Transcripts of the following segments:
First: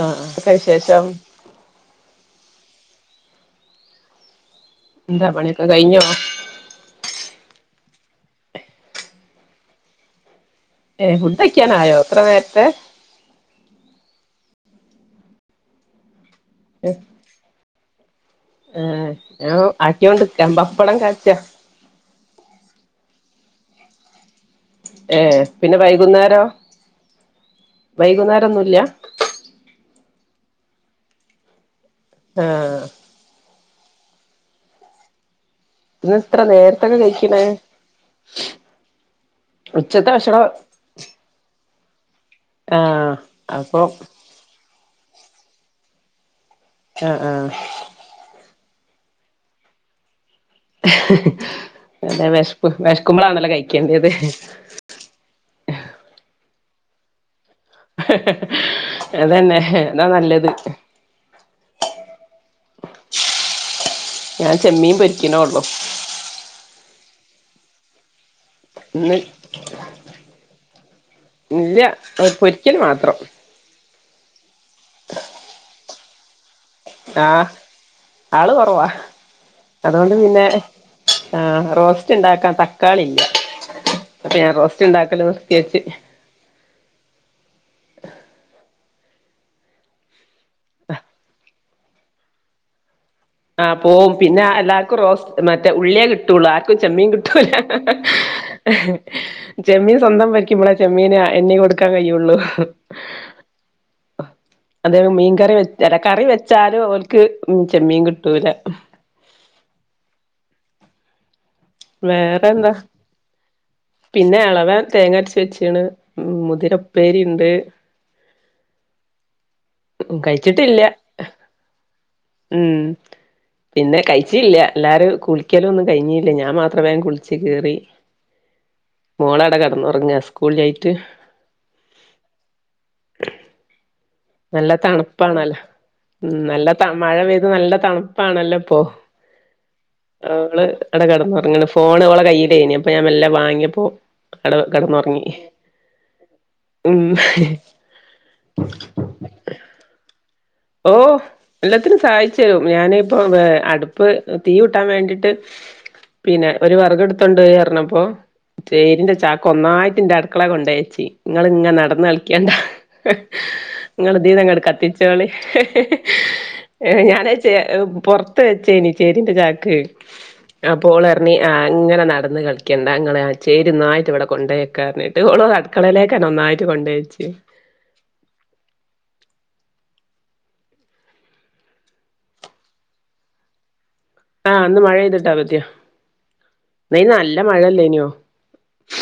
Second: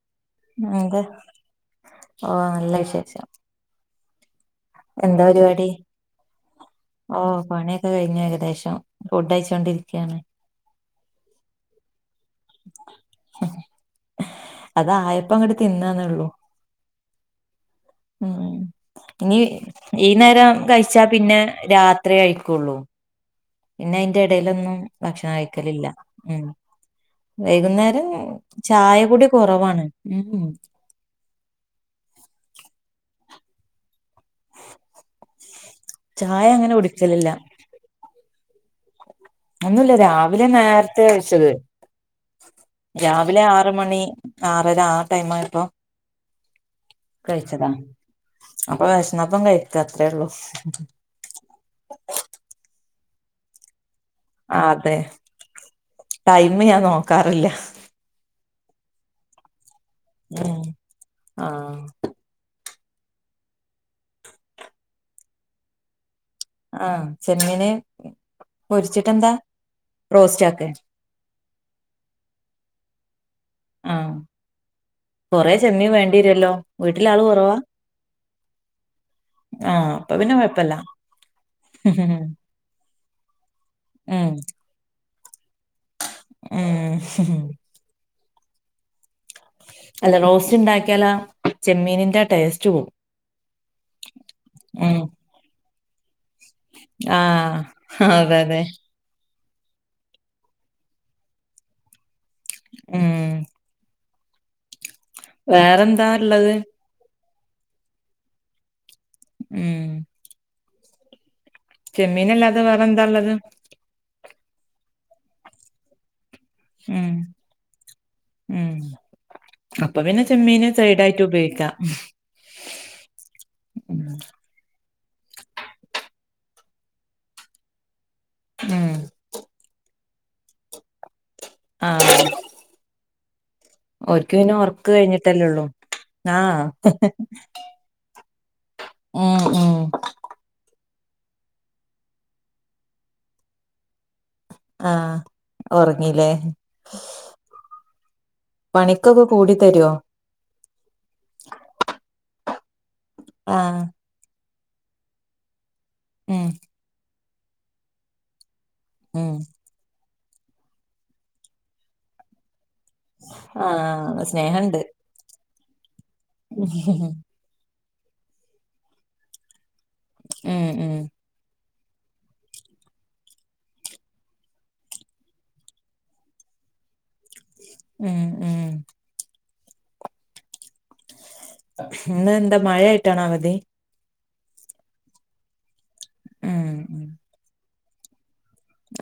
ആഹ് ആഹ് എന്ത് ഓഹ് നല്ല വിശേഷം. എന്താ പണിയൊക്കെ പരിപാടി? കഴിഞ്ഞോ ഓഹ് പണിയൊക്കെ കഴിഞ്ഞ് ഏകദേശം ഫുഡ് കഴിച്ചോണ്ടിരിക്കാണ്. ഏഹ് ഫുഡയ്ക്കാനായോ ഇത്ര നേരത്തെ അതായപ്പോ അങ്ങെട്ട് തിന്നാന്നൊള്ളു. ഉം ഏഹ് ഇനി ഞാൻ ഈ ആക്കിയോണ്ടിക്ക നേരം പപ്പടം കഴിച്ചാ കാച്ചാ പിന്നെ രാത്രി കഴിക്കൊള്ളൂ പിന്നെ അയിന്റെ ഇടേലൊന്നും ഏഹ് പിന്നെ വൈകുന്നേരോ? വൈകുന്നേരം ചായക്കുടി കൊറവാണ് ഉം ആഹ് ഇന്ന് ഇത്ര ചായ അങ്ങനെ നേരത്തൊക്കെ കുടിക്കലില്ല കഴിക്ക്ണേ ഒന്നുല്ല രാവിലെ നേരത്തെ കഴിച്ചത് ആഹ് രാവിലെ ആറ് അപ്പൊ മണി ആറര ആ ടൈംമായപ്പൊ ആഹ് ആഹ് കഴിച്ചതാ അപ്പൊ വെശന്നപ്പം കഴിക്ക അത്രേ ഒള്ളു അതെ വെശപ്പ് വെശക്ക്മ്പളാണല്ലോ കഴിക്കേണ്ടത് ആ അതെ ടൈമ് ഞാൻ നോക്കാറില്ല അതന്നെ അതാ നല്ലത് ഉം ആ ഞാന് ചെമ്മീൻ പൊരിക്ക്ണോള്ളൂ ആഹ് ചെമ്മീന് ഇന്ന് പൊരിച്ചിട്ടെന്താ റോസ്റ്റാക്കെ ഇല്ല പൊ പൊരിക്കല് മാത്രം ആഹ് കൊറേ ചെമ്മീൻ വേണ്ടിരെല്ലോ വീട്ടിലാള് ആഹ് കൊറവാ ആള് കൊറവാ അപ്പൊ അതൊണ്ട് പിന്നെ കൊഴപ്പല്ല ആഹ് റോസ്റ്റ് ഇണ്ടാക്കാൻ തക്കാളില്ല അപ്പ ആഹ് ഞാൻ റോസ്റ്റ്ണ്ടാക്കല് നിർത്തി വെച്ച് ഉം അല്ല റോസ്റ്റ് ഇണ്ടാക്കിയാലാ ചെമ്മീന്ന്റെ ടേസ്റ്റ് പോവും ആഹ് പോവും പിന്നെ എല്ലാർക്കും ഉം റോസ് മറ്റേ ഉള്ളിയെ കിട്ടൊള്ളു ആർക്കും ചെമ്മീൻ ആ കിട്ടൂല അതെ അതെ അ ചെമ്മീൻ സ്വന്തം വെയ്ക്കുമ്പളേ ചെമ്മീന് എണ്ണി കൊട്ക്കാൻ കഴിയൊള്ളു ഉം അതേ മീൻക്കറി വെച്ച വേറെന്താ കറി ഉള്ളത് വെച്ചാലും ഓല്ക്ക് ചെമ്മീൻ കിട്ടൂല ഉം ചെമ്മീനല്ലാതെ വേറെ എന്താള്ളത് പിന്നെ എളവൻ തേങ്ങ അരച്ച് വെച്ച്ണ് ഉം മു ഉം മുതിരപ്പേരി ഉണ്ട് ഉം അപ്പൊ പിന്നെ ചെമ്മീന് കഴിച്ചിട്ടില്ല സൈഡായിട്ട് ഉപയോഗിക്കാം ഉം പിന്നെ ഉം കഴിച്ചില്ല എല്ലാരും കുളിക്കലൊന്നും കഴിഞ്ഞില്ല ഞാൻ മാത്രേ വേം കുളിച്ച് കേറി ഉം മോളട കെടന്നുറങ്ങ സ്കൂൾ ഇല്ലായിറ്റ് ആഹ് ഓര് നല്ല തണുപ്പാണല്ലോ ഉം ആഹ് നല്ല ത മഴ പെയ്ത് നല്ല തണുപ്പാണല്ലോ ഇപ്പൊ ഉം ഉം അവള് അട കിടന്നുറങ്ങണ്‌ ഫോണ് അവളെ കയ്യിയിലേനി അപ്പൊ ഞാൻ മെല്ല വാങ്ങിയപ്പോ അട ആഹ് കടന്നുറങ്ങി ഒറങ്ങീല്ലേ ഉം ഇക്കൊക്കെ കൂടി തരൊ ഓഹ് എല്ലത്തിനും സഹായിച്ചരും ഞാന് ഇപ്പ ആഹ് അടു ഇപ്പൊ തീയൂട്ടാൻ വേണ്ടിട്ട് ഉം പിന്നെ ഒരു വെർക് എടുത്തുണ്ടോരീന്നർഞ്ഞപ്പോ ചേരിന്റെ ഉം ചാക്ക് ഒന്നായിറ്റ്ന്റെ അടുക്കളെ കൊണ്ടയെച്ചി ഇങ്ങള് ഇങ്ങനെ നടന്നളിക്കണ്ട ഇങ്ങള് ആഹ് ഇദീനങ്ങട്ട സ്നേഹണ്ട് കത്തി ഏഹ് ഉം ഞാനത് ചേ പുറത്ത് വെച്ചേനി ചേരിന്റെ ചാക്ക് ഉം ഉം അപ്പോളർ ഞ് ഇങ്ങനെ നടന്ന് കളിക്കണ്ട ഇങ്ങള് ചേരുന്നായിട്ട ഇവിടെ കൊണ്ടോയക്കാറിഞ്ഞിട്ട് ഓള അടുക്കളലേക്കെന്നെ ഒന്നായിട്ട് കൊണ്ടയ്ച്ച് ഏഹ് ഏഹ് ഇന്ന് എന്താ മഴ ആയിട്ടാണ അവധി ആഹ് ഇന്ന് മഴെയ്തിട്ടാ അവധിയ ഉം ഉം ഇപ്പയ്ന് നല്ല മഴയല്ലേനോ.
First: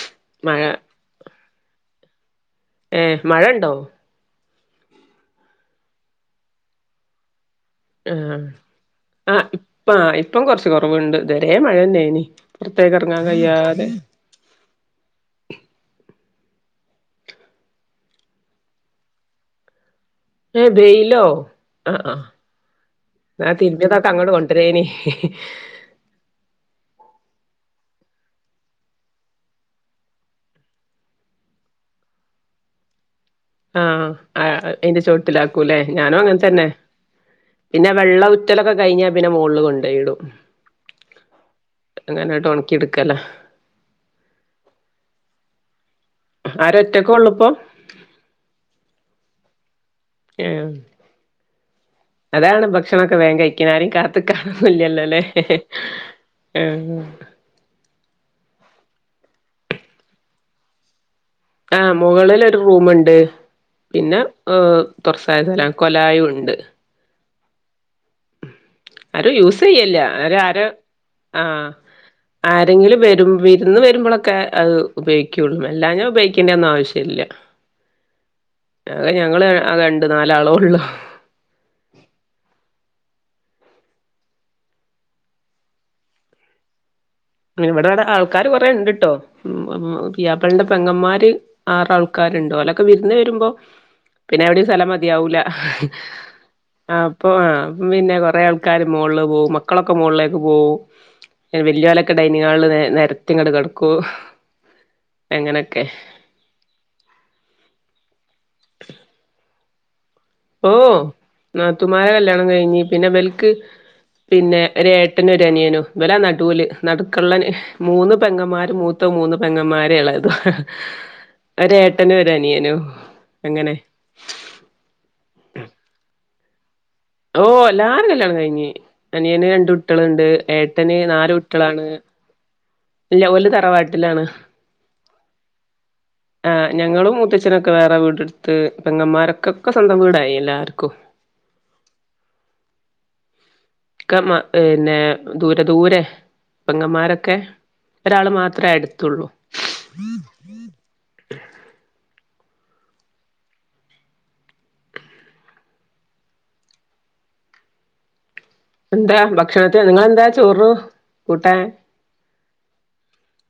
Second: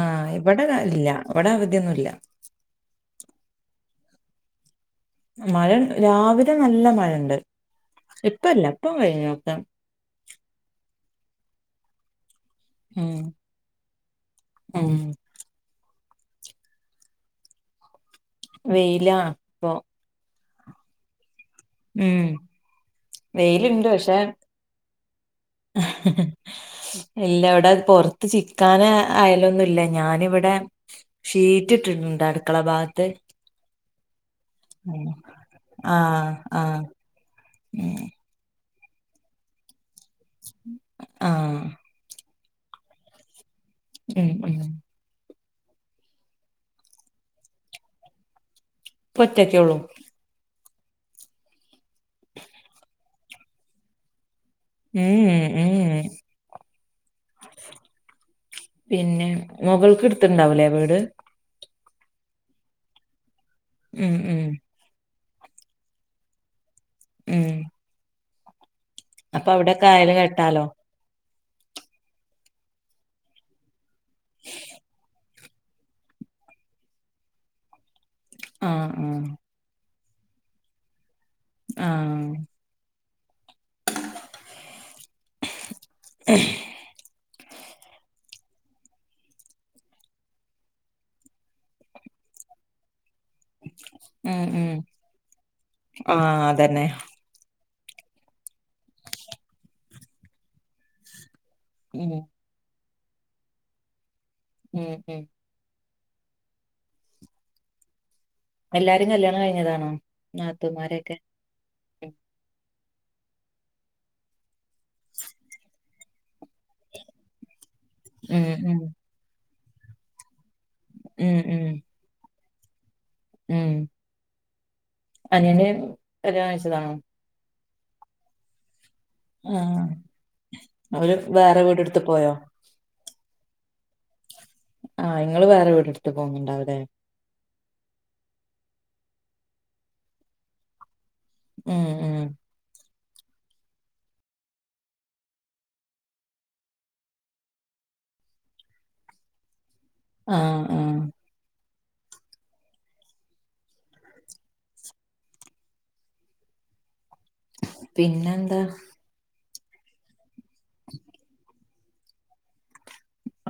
ആഹ് ഇവിടെ ഇല്ല ഇവിടെ അവധിയൊന്നും ഇല്ല. ഏഹ് മഴണ്ടോ? മഴ രാവിലെ നല്ല മഴണ്ട്. ഇപ്പല്ല ഇപ്പം വെയില്ലാട്ടോ പ്പ ഇപ്പം കൊറച്ച് കൊറവ്ണ്ട്. ഇതരേ മഴന്നെനി പുറത്തേക്ക് ഇറങ്ങാൻ കയ്യാതെ. ഏഹ് വെയിലാ പ്പൊ ഏഹ് വെയ്ലോ അഹ് ഉം ആഹ് ന്നാ വെയിലുണ്ട് തിരുമ്പിതൊക്കെ അങ്ങോട്ട് കൊണ്ടരെനി അ ഇല്ല ഇവിടെ പൊറത്ത് ചിക്കാന് ആയലൊന്നുല്ല ഞാനിവിടെ ഷീറ്റ് ഇട്ടിട്ടുണ്ട് അടുക്കള ഭാഗത്ത് ആഹ് അയ്ന്റെ ചൊട്ടിലാക്കൂല്ലേ ഞാനും ആഹ് അങ്ങനെ തന്നെ ആഹ് പിന്നെ ഉം വെള്ള റ്റലൊക്കെ കഴിഞ്ഞാ പിന്നെ മോൾല് കൊണ്ടോയിടും. ആഹ് അങ്ങനെട്ട് ഒണക്കിട്ക്കലാ ഉം ഉം ആര ഒറ്റക്കെള്ളൂപ്പം ഇപ്പൊറ്റക്കെള്ളൂ ഏഹ് അതാണ് ഭക്ഷണൊക്കെ വേം കഴിഞ്ഞത്. ക്കിനാരിം കാത്ത്‌കാനൊന്നില്ലല്ലലേ ഉം ഉം ഉം പിന്നെ മൊകൾക്ക് ഇടുത്തിണ്ടാവുലേ വീട് ആ് മുകളിലൊരു റൂമ്ണ്ട്. ഉം പിന്നെ ഉം തുറസായ സ്ഥലം കൊലായുണ്ട് ഉം ആരും അപ്പൊ അവിടൊക്കെ യൂസെയ്യല്ല അയല് ആര് ആരൊ.. കെട്ടാലോ ആഹ് ആരെങ്കിലും വരു വിരുന്ന് വരുമ്പൊളൊക്കെ അത് ഉപയോഗി- ക്കുള്ളൂ അല്ലാഞ്ഞ ഉപയോഗിക്കേണ്ടേന്നും ആവശ്യം ഇല്ല ആഹ് അതെ - ആഹ് ഞങ്ങള് ആകെ രണ്ട് നാലാളേള്ളു ആഹ് [unintelligible] അങ്ങനെ ഇവിട്വ്ടെ ആൾക്കാര് കൊറേ ഉണ്ട്ട്ടോ പിയാപ്പളീന്റെ പെങ്ങന്മാര് ആറ് ആൾക്കാരുണ്ട് ഓല-. ക്ക വിരുന്ന് വരുമ്പൊ ഉം പിന്നെ എവിടേം ഉം സ്ഥലം മതിയാവൂല ആഹ് അതന്നെ അ - പ്പൊ അപ്പപിന്നെ കൊറേ ആൾക്കാര് മോള്ല് പോകും. മക്കളൊക്കെ മോളിലേക്ക് പോവും വല്ല്യ. ഉം ക്കെ ഡൈനിങ് ഹാളില് നെ രത്തിങ്ങട്ട് കെടക്കൂ ഉം ഉം എങ്ങനൊക്കെ എല്ലാരും കല്യാണം കഴിഞ്ഞതാണോ ഓഹ് നാത്തൂമാരൊക്കെ നാത്തൂമാരെ കല്യാണം കഴിഞ്ഞ് പിന്ന ബെൽക്ക്- പിന്നെ ഒരു ഏട്ടനുംഒരനിയനും വില നടുവില് നടുകള്ള ഞാ - മൂന്ന് ഉം പെങ്ങന്മാര് ഉം മൂത്ത മൂന്ന് പെങ്ങന്മാര് എളേത് ഉം ഉം ഒരേ - ട്ടനും ഒരനിയനും അങ്ങനെ ഉം അനിയന് കല്ല്യാണം കഴിച്ചതാണൊ. ഓഹ് എല്ലാരും കല്യാണം കഴിഞ്ഞ് അനിയന് രണ്ട് ആഹ് കുട്ടിയള്ണ്ട് ഏട്ടന് അവര് നാല് വേറെ കുട്ടിയളാണ്. വീടെടുത്ത് പോയോ അല്ല ഓല് തറവാട്ടിലാണ് ആഹ് ഇങ്ങള് വേറെ വീടെടുത്ത് പോന്നുണ്ടാവില്ലേ. അച്ഛനൊക്കെ വേറെ വീടെടുത്ത് പെങ്ങമാര്ക്കൊക്കെ സ്വന്തം വീടായി എല്ലാർക്കും ഉം ഉം ക്കെ പിന്നെ ദൂരെ ദൂരെ പെങ്ങൻമ്മാരൊക്കെ- ഒരാള് മാത്രേ അടുത്തുള്ളൂ ആഹ് ആഹ് പിന്നെന്താ എന്താ ഭക്ഷണത്തി നിങ്ങളെന്താ ചോറു കൂട്ടാൻ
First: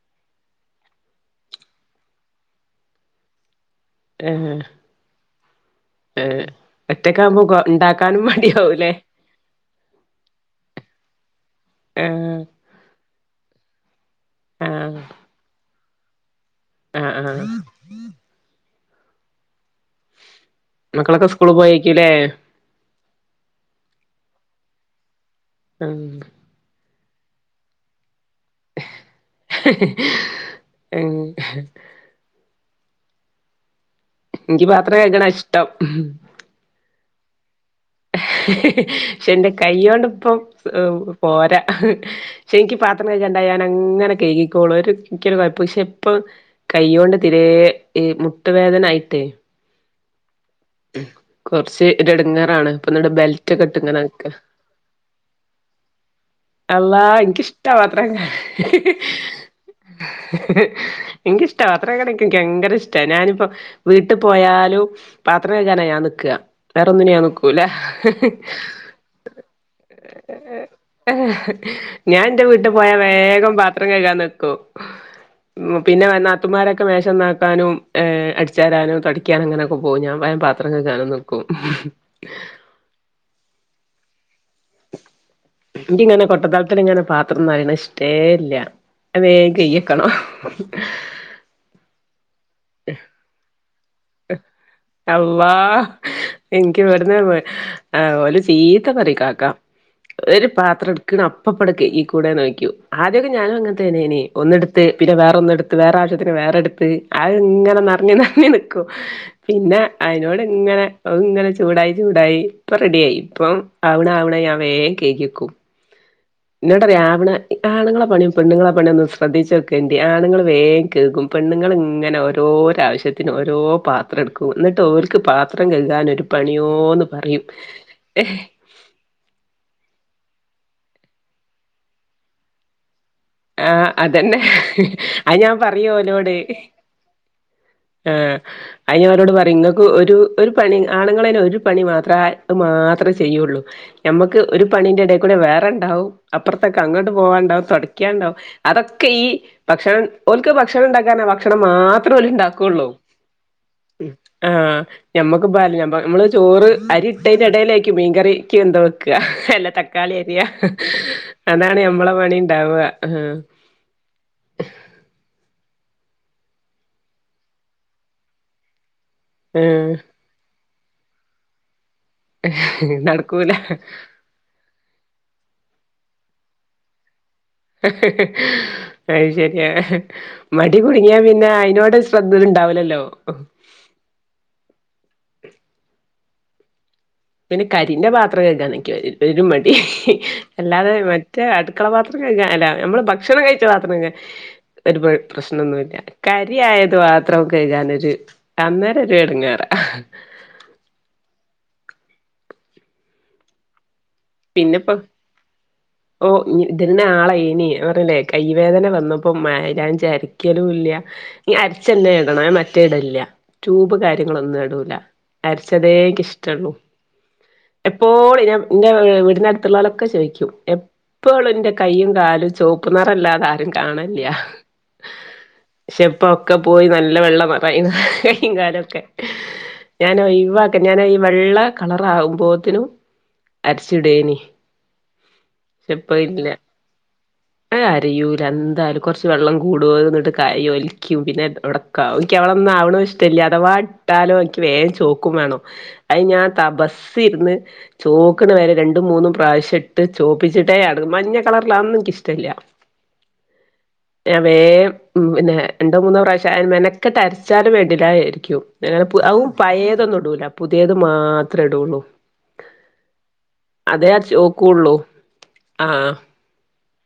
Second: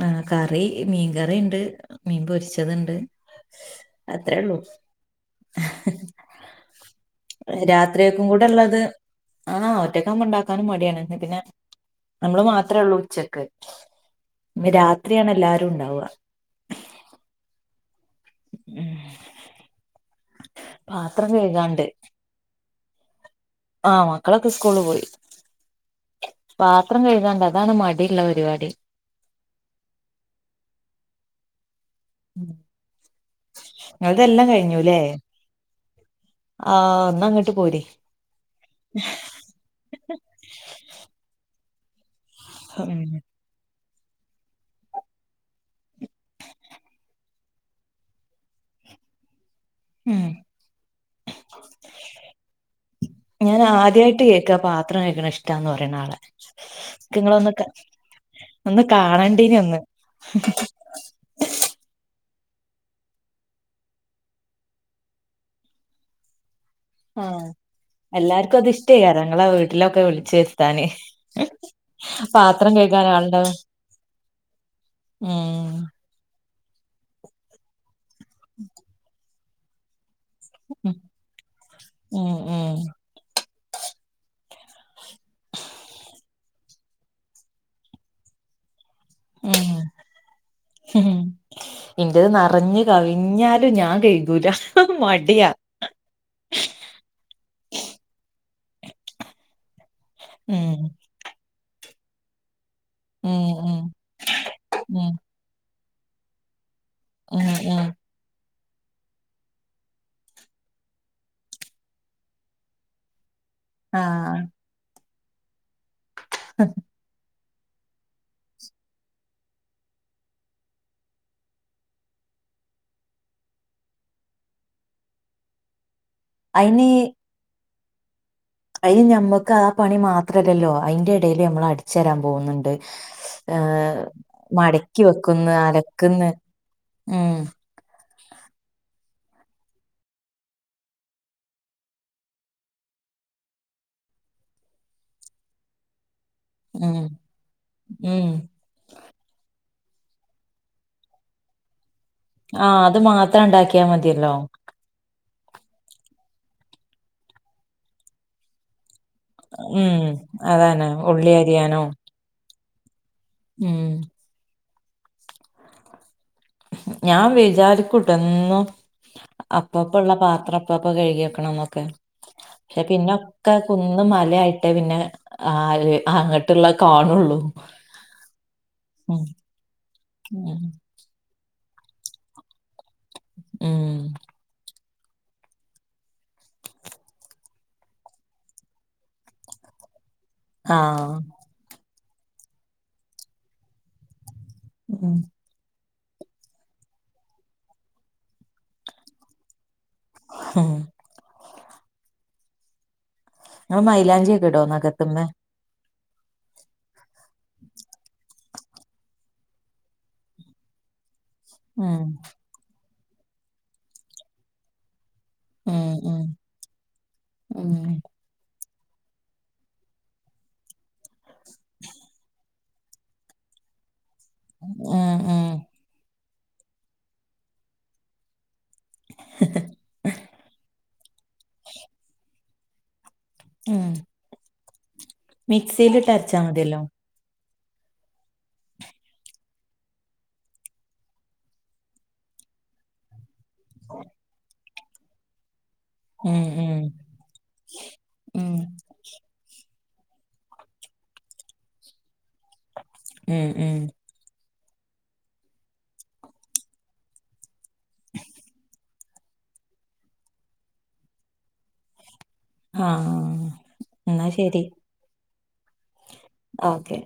ആഹ് കറി മീൻകറിണ്ട് മീൻ പൊരിച്ചതുണ്ട് അത്രേ ഉള്ളൂ ഏഹ് ഏഹ് ഒറ്റക്കാവുമ്പോ കൊ ഇണ്ടാക്കാനും രാത്രിയക്കും കൂടെ ഉള്ളത് മടിയാവൂലേ ആഹ് ഒറ്റക്കാവുമ്പ ഉണ്ടാക്കാനും മടിയാണ് പിന്നെ ആഹ് നമ്മള് മാത്രേ ഉള്ളൂ ഉച്ചക്ക് ഇന്ന് ആഹ് രാത്രിയാണ് എല്ലാരും ഉണ്ടാവുക ആഹ് ആഹ് ഉം മക്കളൊക്കെ പാത്രം സ്കൂളി കഴുകാണ്ട് പോയേക്കല്ലേ ആഹ് മക്കളൊക്കെ സ്കൂളി പോയി ഉം പാത്രം കഴ്കാണ്ട് അതാണ് മടിള്ള പരിപാടി ഉം ഉം നിങ്ങളതെല്ലാം എനിക്ക് കഴിഞ്ഞൂല്ലേ പാത്രം കഴുകണ ഇഷ്ടം ആഹ് ഇന്നങ്ങട്ട് പോരി പക്ഷെ ഇന്റെ കൈയോണ്ട് ഇപ്പം പോരാ. പക്ഷെ എനിക്ക് ഉം പാത്രം കഴികാൻ. ൻ അങ്ങനെ കഴ്കിക്കോള്ളു. ഒരു എനിക്കൊരു കൊഴ്പ്പു ശെ ഇപ്പത് കൈയോണ്ട് തിരേ മുട്ടുവേദനായിട്ടേ. ഉം ഉം കൊറ്ച്ച് ഒരെട്ങ്ങേറാണ്. ഇപ്പൊ ഇന്നട്ട് ബെൽറ്റ് ഞാൻ ഒക്കെ ഇട്ട് ഇങ്ങനെ ആദ്യായിട്ട് നിക്ക കേക്കാ പാത്രം കഴിക്കണ ഇഷ്ടാന്ന് പറയണ ആളെ അള്ളാഹ് നിങ്ങളൊന്ന് ഇൻക്കിഷ്ടാ മാത്രെന്നെ. ഒന്ന് കാണണ്ടീനി ഒന്ന് ഇൻക്കിഷ്ട. പാത്ര കയ്ക്ക ഇനിക്ക് [unintelligible] ക്ക് ഭയങ്കര ഇഷ്ട ഞാനിപ്പം വീട്ടിൽ പോയാലും. പാത്ര കഴ്കാന ഞാ നിക്ക. വേറൊന്നിനും ഞാൻ ആഹ് നിക്കൂല. എല്ലാർക്കും അത് ഇഷ്ടേക്കാരം ഇങ്ങളെ വീട്ടിലൊക്കെ വിളിച്ചു വരുത്താന് ഞാൻ ഇന്റെ വീട്ട് പാത്രം പോയാ കഴുകാൻ വേഗം ആളുണ്ടാവും പാത്രം കഴ്കാൻ നിക്കും. ഉം പിന്നെ വന്നാ [unintelligible] ത്തുമാരൊക്കെ മേശന്നക്കാനും, അട്ച്ചേരാനും തൊടിക്കാനും അങ്ങനെക്കെ പോവും ഞാൻ വേം പാത്ര അത്ര ഉം കഴ്കാനും നിക്കും. ഉം എനിക്ക് ഇങ്ങനെ കൊട്ടത്തൾത്തിലിങ്ങനെ പാത്രംന്നറിയിണെ ഇഷ്ടേ ഇല്ല. അത് വേം കൈക്യക്കണം. ഇന്റെഹ് നറഞ് കവിഞ്ഞാലും ഞാൻ കഴി ഹ് അള്ളാഹ്. എനിക്ക് ഇവിട്ന്ന് ഓല് ചീത്ത പറിം കാക്ക. ഒരു ഉം പാത്രം ഇടു ക്ണെ അപ്പപ്പട്ക്ക് കൈകികൂടെയ് നോയ്ക്കും. ആദ്യാെക്കെ ഉം ഞാനും ഉം അങ്ങൻത്തെന്നേനി. ഒന്നെട്ത്ത് ഉം പിന്നെ വേറെ ഒന്നെടു വേറെ ആവശ്യത്തിന് വേറെടുത്ത്. അത് ഉം ഇങ്ങനെ ഉം നെറ്ഞ്ഞ നെറ്ഞ്ഞ് നിക് പിന്നെ അയ്നോട് ഇങ്ങനെ അഹ് ഇങ്ങനെ ചൂടായി ചൂടായി ഇപ്പൊ റെഡി ആയി. ഇപ്പം ആവ്ണെ ആവ്ണ ഞാ ആഹ് വേം കെഴ്ക്യക്കും. ഇന്നോടറിം ആവ്ണെ ആണുങ്ങളെ പണിം പെണ്ണ്ങ്ങളെ പണിം ഒന്ന് ശ്രദ്ധിച്ചോക്കെണ്ടി. ആണുങ്ങള് വേം കെകും. പെണ്ണുങ്ങള് ഇങ്ങനെ ഓരോരാവശ്യത്തിനു ഓരോ പാത്രം ഇടുക്കും. ഇന്നട്ട് ഓർക്ക് പാത്രം കഴു കാൻ ഒരു അയിന് പണിയോന്ന് പറയും. അയ്ന് ഞമ്മക്ക് ആ പണി മാത്രല്ലല്ലോ. അയ്ന്റെ എടേല് നമ്മൾ അടിച്ചേരാൻ പോകുന്നുണ്ട്. ആഹ് ഏഹ് അതെന്നെ. മടക്കി ആ വെക്കുന്ന് ഞാൻ പറയും അലക്കുന്ന് ഓലോട്. ഉം ആഹ് അത് ഞാൻ ഓലോട് പറിം. ഇങ്ങക്ക് ഒരു ഒരു പണി ആണുങ്ങളയ്ന് ഒരു പണി മാത്രേ മാത്രേ ചെയ്യൊള്ളു. ഞമ്മക്ക് ഒരു പണിന്റെ എടേക്കൂടെ വേറെണ്ടാവും. അപ്പൊറ്ത്തേക്കെ ഉം അങ്ങോട്ട് പോകാ ഇണ്ടാവും. ഉം തൊടക്കാണ്ടാവും. അതൊക്കെ ഈ ഭക്ഷണം ഓൽക്ക് ഭക്ഷണം ഇണ്ടാക്കാനാ ഭക്ഷണം മാത് ത്രം ഓല് ആ ഇണ്ടാക്കൊള്ളു. അത് മാത്രം ഉണ്ടാക്കിയാ മതിയല്ലോ ആഹ് ഞമ്മക്ക് പാല [unintelligible] ഞ [unintelligible] ഞമ്മള് ചോറ് അരി ഇട്ടേന്റെ എടേലേയ്ക്കും മീൻകറിയ്ക്ക് എന്തോ. എല്ല ഉം തക്കാളി എര്യ. അതാണ് ഉള്ളി അതാണ് അരിയാനോ ഞമ്മളെ പണി ഇണ്ടാവ ആ. ഉം ഞാൻ വിചാരിക്കുട്ടൊ എന്നും. ആഹ് അപ്പപ്പള്ള പാത്ര അപ്പപ്പ കഴുകി വെക്കണംന്നൊക്കെ. പക്ഷെ പിന്നെ ഒക്കെ നടക്കൂല കുന്ന് മലായി മറ്റെ പിന്നെ അങ്ങട്ട്ള്ള കാണൊള്ളു. അത് ശര്യ ഉം മടി കുടുങ്ങിയാൻ പിന്നെ അയ്നോട് ശ്രദ്ധല് ഇണ്ടാവുലല്ലോ. ഉം പിന്നെ കരിന്റെ പാത്രം കഴ്കാനാ ഇനക്ക് ഒരു മടി. അല്ലാതെ ആഹ് മറ്റെ അടു മക്കള പാത്രം കഴികാ. അല്ല ഞമ്മളെ ഭക്ഷണം കഴിച്ച പാത്രം കഴികാ ഉം [unintelligible] പ്രശ് നൊന്നുല്ല. കരിയായത് മാത്രം കഴ് കാനൊര് അന്നേരം ഒരു എടുങ്ങേറ. ഉം അത് മൈലാഞ്ചി പിന്നെപ്പം ഓഹ് [unintelligible] ആളായിനി പറഞ്ഞില്ലേ കൈവേദന വന്നപ്പോ മൈലാഞ്ചി അരക്കും ഒരിക്കലുംല്ല ഇ ഉം അരിച്ചെന്നെ ഇടണേ മറ്റേ ഇടില്ല ട്യൂബ് കാര്യങ്ങളൊന്നും ഇടൂല ഉം ഉം അരച്ചതേക്ക് ഇഷ്ടള്ളൂ ഉം എപ്പോളും ഞാൻ [unintelligible] വീടിനടുത്തുള്ളവളൊക്കെ ചോദിക്കും എപ്പളും ന്റെ കയ്യും കാലും ചോപ്പ് നിറല്ലാതാരും കാണല്യ ഉം ഉം പക്ഷെ ഇപ്പൊക്കെ പോയി നല്ല വെള്ളം [unintelligible] കയ്യും കാലും ഞാനോയിവാക്ക ഞാന ഈ വെള്ള കളറാകുമ്പോത്തിനും ഉം ഇനി മിക്സിയിലിട്ട് ഇപ്പ അരച്ചാ ഇല്ല [unintelligible] മതിയല്ലോ കരയൂല എന്തായാലും കുറച്ച് വെള്ളം കൂടോ എന്നിട്ട് കരിയ ഒലിക്കും പിന്നെ ഇവിടെ ക്കാവു എനിക്ക് അവളൊന്നും ആവണും ഇഷ്ടല്ല്യ അഥവാ ഇട്ടാലോ എനിക്ക് വേഗം ചോക്കും വേണം അയ് ഉം ഞാൻ ഉം തപസ്സിരുന്ന് ചോക്കണ ഉം വരെ രണ്ടും മൂന്നും പ്രാവശ്യം ഇട്ട് ചോപ്പിച്ചിട്ടേ അടങ്ങു മഞ്ഞ കളറിലാന്നേ എനിക്കിഷ്ടല്ല്യ ഉം ഉം ഞാൻ വേഗം ഉം പിന്നെ രണ്ടോ മൂന്നോ പ്രാവശ്യം മെനക്കെട്ടരച്ചാലും വെണ്ടീലായിരിക്കും [unintelligible] പു അതും പയതൊന്നും ഇടൂല പുതിയത് മാത്രേ ഇടുള്ളൂ ആഹ് അതെ ആഹ് എന്നാ ശരി ചോക്കൂള്ളൂ ആഹ് ഓക്കെ